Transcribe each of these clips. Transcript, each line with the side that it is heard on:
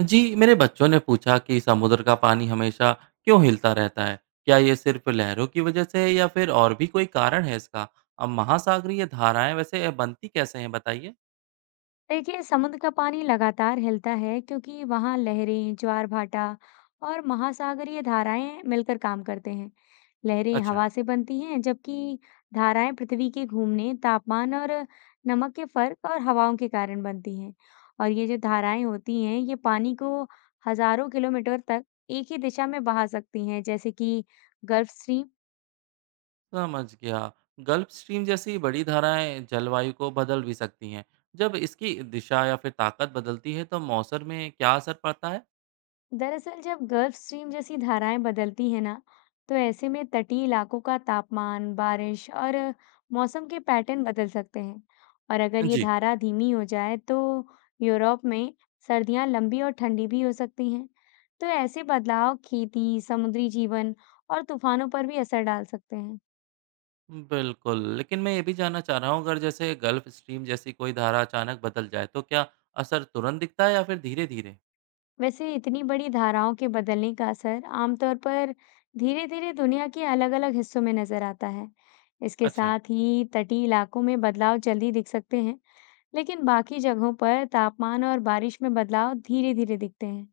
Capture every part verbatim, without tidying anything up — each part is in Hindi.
right: जी, मेरे बच्चों ने पूछा कि समुद्र का पानी हमेशा क्यों हिलता रहता है? क्या ये सिर्फ लहरों की वजह से है या फिर और भी कोई कारण है इसका? अब महासागरीय धाराएं वैसे बनती कैसे हैं बताइए?
left: देखिए समुद्र का पानी लगातार हिलता है क्योंकि वहाँ लहरें, ज्वार भाटा और महासागरीय धाराएं मिलकर काम करते हैं। लहरें
right: अच्छा,
left: हवा से बनती हैं, जबकि धाराएं पृथ्वी के घूमने, तापमान और नमक के फर्क और हवाओं के कारण बनती हैं। और ये जो धाराएं होती हैं, ये पानी को हजारों किलोमीटर तक एक ही दिशा में बहा सकती हैं, जैसे कि गल्फ स्ट्रीम।
right: समझ गया। गल्फ स्ट्रीम जैसी बड़ी धाराएं जलवायु को बदल भी सकती हैं। जब इसकी दिशा या फिर ताकत बदलती है तो मौसम में क्या असर पड़ता है?
left: दरअसल जब गल्फ स्ट्रीम जैसी धाराएं बदलती हैं ना, तो ऐसे में तटीय इलाकों का तापमान, बारिश और मौसम के पैटर्न बदल सकते हैं। और अगर ये
right: जी,
left: धारा धीमी हो जाए, तो यूरोप में सर्दियां लंबी और ठंडी भी हो सकती हैं। तो ऐसे बदलाव खेती, समुद्री जीवन और तूफानों पर भी असर डाल सकते हैं।
right: बिल्कुल। लेकिन मैं ये भी जानना चाह रहा हूँ, अगर जैसे गल्फ स्ट्रीम जैसी कोई धारा अचानक बदल जाए तो क्या असर तुरंत दिखता है या फिर धीरे-धीरे?
left: वैसे इतनी बड़ी धाराओं के बदलने का असर आमतौर पर धीरे-धीरे दुनिया के अलग-अलग हिस्सों में नजर आता है। इसके
right: अच्छा
left: साथ ही तटीय इलाकों में बदलाव जल्दी दिख सकते हैं, लेकिन बाकी जगहों पर तापमान और बारिश में बदलाव धीरे-धीरे दिखते हैं।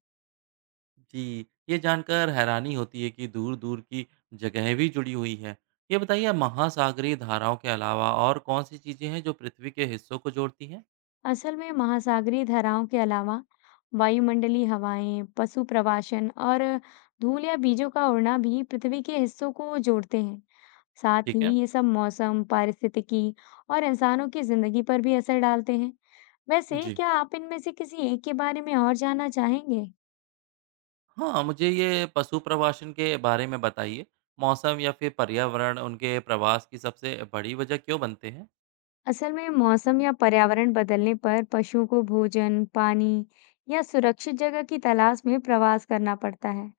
right: जी, ये जानकर हैरानी होती है कि दूर-दूर की जगहें भी जुड़ी हुई हैं। ये बताइए, आप महासागरीय धाराओं के अलावा और कौन-सी चीज़ें हैं जो पृथ्वी के हिस्सों को जोड़ती हैं?
left: असल में महासागरीय धाराओं के अलावा वायुमंडलीय हवाएं, पशु प्रवासन और धूल या बीजों का उड़ना भी पृथ्वी के हिस्सों को जोड़ते हैं। साथ
right: ठीक है।
left: ही ये सब मौसम, पारिस्थितिकी और इंसानों की जिंदगी पर भी असर डालते हैं। वैसे
right: जी
left: क्या आप इनमें से किसी एक के बारे में और जानना चाहेंगे?
right: हाँ, मुझे ये पशु प्रवासन के बारे में बताइए। मौसम या फिर पर्यावरण उनके प्रवास की सबसे बड़ी वजह क्यों बनते हैं?
left: असल में मौसम या पर्यावरण बदलने पर पशुओं को भोजन, पानी या सुरक्षित जगह की तलाश में प्रवास करना पड़ता है।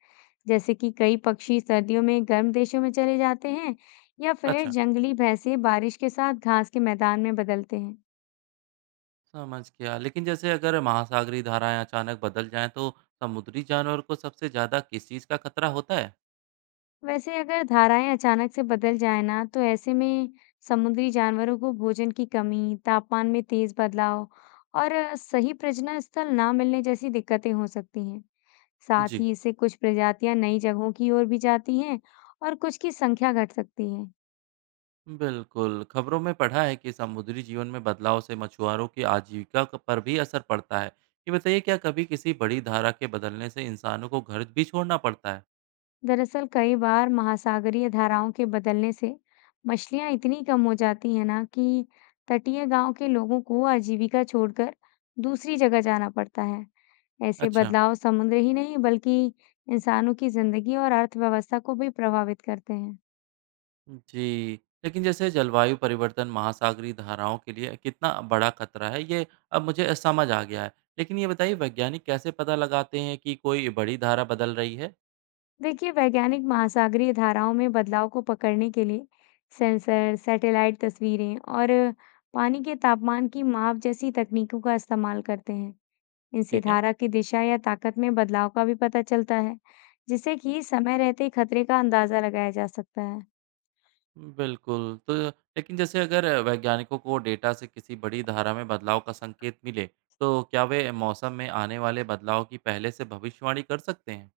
left: जैसे कि कई पक्षी सर्दियों में गर्म देशों में चले जाते हैं या फिर
right: अच्छा,
left: जंगली भैंसे बारिश के साथ घास के मैदान में बदलते हैं।
right: समझ गया। लेकिन जैसे अगर महासागरीय धाराएँ अचानक बदल जाएँ तो समुद्री जानवर को सबसे ज़्यादा किस चीज़ का खतरा होता है?
left: वैसे अगर धाराएं अचानक से बदल जाए ना तो ऐसे में समुद्री जानवरों को भोजन की कमी, तापमान में तेज बदलाव और अ, सही प्रजनन स्थल ना मिलने जैसी दिक्कतें हो सकती हैं। साथ
right: जी।
left: ही इससे कुछ प्रजातियां नई जगहों की ओर भी जाती हैं और कुछ की संख्या घट सकती है।
right: बिल्कुल, खबरों में पढ़ा है कि समुद्री जीवन में बदलाव से मछुआरों की आजीविका क पर भी असर पड़ता है। ये बताइए, क्या कभी किसी बड़ी धारा के बदलने से इंसानों को घर भी छोड़ना पड़ता है?
left: दरअसल कई बार महासागरीय धाराओं के बदलने से मछलियां इतनी कम हो जाती हैं ना कि तटीय गांव के लोगों को आजीविका छोड़कर दूसरी जगह जाना पड़ता है। ऐसे
right: अच्छा,
left: बदलाव समुद्र ही नहीं बल्कि इंसानों की जिंदगी और अर्थव्यवस्था को भी प्रभावित करते हैं।
right: जी। लेकिन जैसे जलवायु परिवर्तन महासागरीय धाराओं के लिए कितना बड़ा खतरा है ये अब मुझे समझ आ गया है। लेकिन ये बताइए, वैज्ञानिक कैसे पता लगाते हैं कि कोई बड़ी धारा बदल रही है?
left: देखिए, वैज्ञानिक महासागरीय धाराओं में बदलाव को पकड़ने के लिए सेंसर, सैटेलाइट तस्वीरें और पानी के तापमान की माप जैसी तकनीकों का इस्तेमाल करते हैं। इनसे
right: ठीक है।
left: धारा की दिशा या ताकत में बदलाव का भी पता चलता है, जिससे कि समय रहते ही खतरे का अंदाजा लगाया जा सकता है।
right: बिल्कुल। तो लेकिन जैसे अगर वैज्ञानिकों को डेटा से किसी बड़ी धारा में बदलाव का संकेत मिले, तो क्या वे मौसम में आने वाले बदलाव की पहले से भविष्यवाणी कर सकते हैं?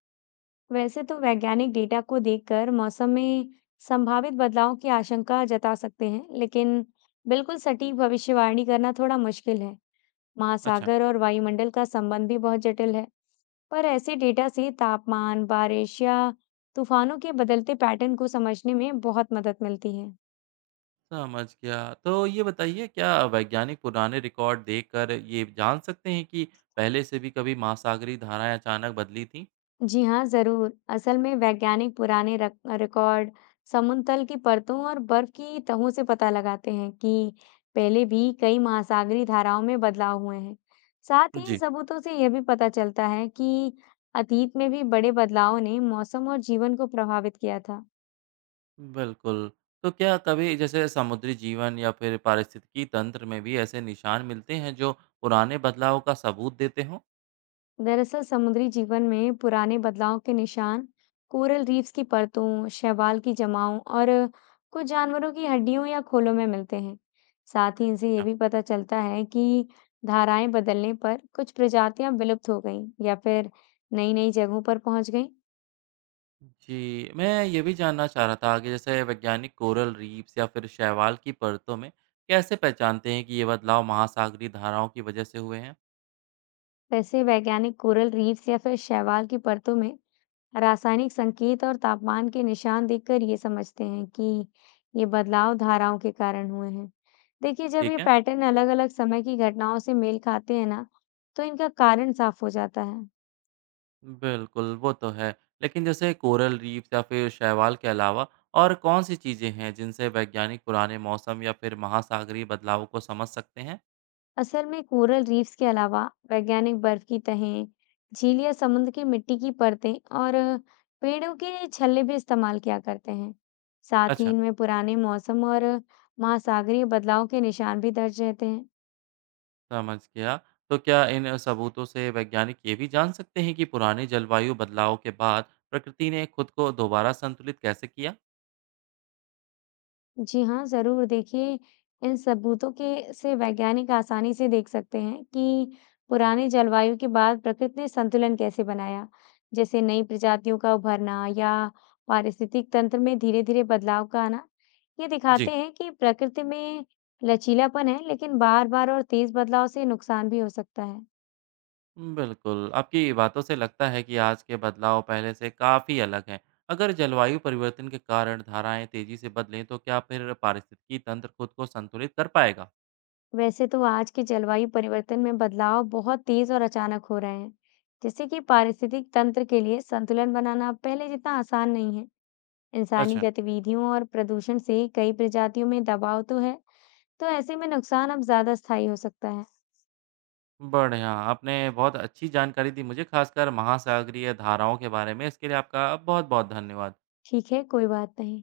left: वैसे तो वैज्ञानिक डेटा को देखकर मौसम में संभावित बदलाव की आशंका जता सकते हैं, लेकिन बिल्कुल सटीक भविष्यवाणी करना थोड़ा मुश्किल है।
right: अच्छा,
left: महासागर और वायुमंडल का संबंध भी बहुत जटिल है, पर ऐसे डेटा से तापमान, बारिश या तूफानों के बदलते पैटर्न को समझने में बहुत मदद मिलती है।
right: समझ गया। तो ये बताइए, क्या वैज्ञानिक पुराने रिकॉर्ड देखकर ये जान सकते हैं कि पहले से भी कभी महासागरीय धाराएँ अचानक बदली थीं?
left: जी हाँ, ज़रूर। असल में वैज्ञानिक पुराने रक रिकॉर्ड, समुद्र तल की परतों और बर्फ की तहों से पता लगाते हैं कि पहले भी कई महासागरीय धाराओं में बदलाव हुए हैं। साथ ही इन
right: जी,
left: सबूतों से यह भी पता चलता है कि अतीत में भी बड़े बदलावों ने मौसम और जीवन को प्रभावित किया था।
right: बिल्कुल। तो क्या कभी जैसे समुद्री जीवन या फिर पारिस्थितिकी तंत्र में भी ऐसे निशान मिलते हैं जो पुराने बदलाव का सबूत देते हों?
left: दरअसल समुद्री जीवन में पुराने बदलाव के निशान कोरल रीफ्स की परतों, शैवाल की जमाओं और कुछ जानवरों की हड्डियों या खोलों में मिलते हैं। साथ ही इनसे ये
right: अच्छा।
left: भी पता चलता है कि धाराएं बदलने पर कुछ प्रजातियां विलुप्त हो गईं या फिर नई नई जगहों पर पहुंच गईं।
right: जी, मैं ये भी जानना चाह रहा था कि जैसे वैज्ञानिक कोरल रीफ्स या फिर शैवाल की परतों में कैसे पहचानते हैं कि ये बदलाव महासागरीय धाराओं की वजह से हुए हैं?
left: वैसे वैज्ञानिक कोरल रीफ्स या फिर शैवाल की परतों में रासायनिक संकेत और तापमान के निशान देखकर ये समझते हैं कि ये बदलाव धाराओं के कारण हुए हैं। देखिए, जब ये
right: ठीक है,
left: पैटर्न अलग-अलग समय की घटनाओं से मेल खाते हैं ना, तो इनका कारण साफ हो जाता है।
right: बिल्कुल। वो तो है। लेकिन जैसे कोरल रीफ्स या फिर शैवाल के अलावा और कौन सी चीजें हैं जिनसे वैज्ञानिक पुराने मौसम या फिर महासागरीय बदलावों को समझ सकते हैं?
left: असल में कोरल रीफ्स के अलावा वैज्ञानिक बर्फ की तहें, झील या समुद्र की मिट्टी की परतें और पेड़ों के छल्ले भी इस्तेमाल किया करते हैं। साथ ही
right: अच्छा,
left: इनमें पुराने मौसम और महासागरीय बदलाव के निशान भी दर्ज रहते हैं।
right: समझ गया। तो क्या इन सबूतों से वैज्ञानिक ये भी जान सकते हैं कि पुराने जलवायु बदलाव के बाद प्रकृति ने खुद को दोबारा संतुलित कैसे किया?
left: जी हाँ, ज़रूर। देखिए, इन सबूतों के से वैज्ञानिक आसानी से देख सकते हैं कि पुराने जलवायु के बाद प्रकृति ने संतुलन कैसे बनाया, जैसे नई प्रजातियों का उभरना या पारिस्थितिक तंत्र में धीरे-धीरे बदलाव का आना। ये
right: जी,
left: दिखाते हैं कि प्रकृति में लचीलापन है, लेकिन बार-बार और तेज़ बदलाव से नुकसान भी हो सकता है।
right: बिल्कुल। आपकी बातों से लगता है कि आज के बदलाव पहले से काफ़ी अलग हैं। अगर जलवायु परिवर्तन के कारण धाराएँ तेज़ी से बदलें, तो क्या फिर पारिस्थितिकी तंत्र खुद को संतुलित कर पाएगा?
left: वैसे तो आज के जलवायु परिवर्तन में बदलाव बहुत तेज़ और अचानक हो रहे हैं, जिससे कि पारिस्थितिक तंत्र के लिए संतुलन बनाना पहले जितना आसान नहीं है। इंसानी
right: अच्छा,
left: गतिविधियों और प्रदूषण से कई प्रजातियों में दबाव तो है, तो ऐसे में नुकसान अब ज्यादा स्थायी हो सकता है।
right: बढ़िया, आपने बहुत अच्छी जानकारी दी मुझे, खासकर महासागरीय धाराओं के बारे में। इसके लिए आपका बहुत-बहुत धन्यवाद।
left: ठीक है, कोई बात नहीं।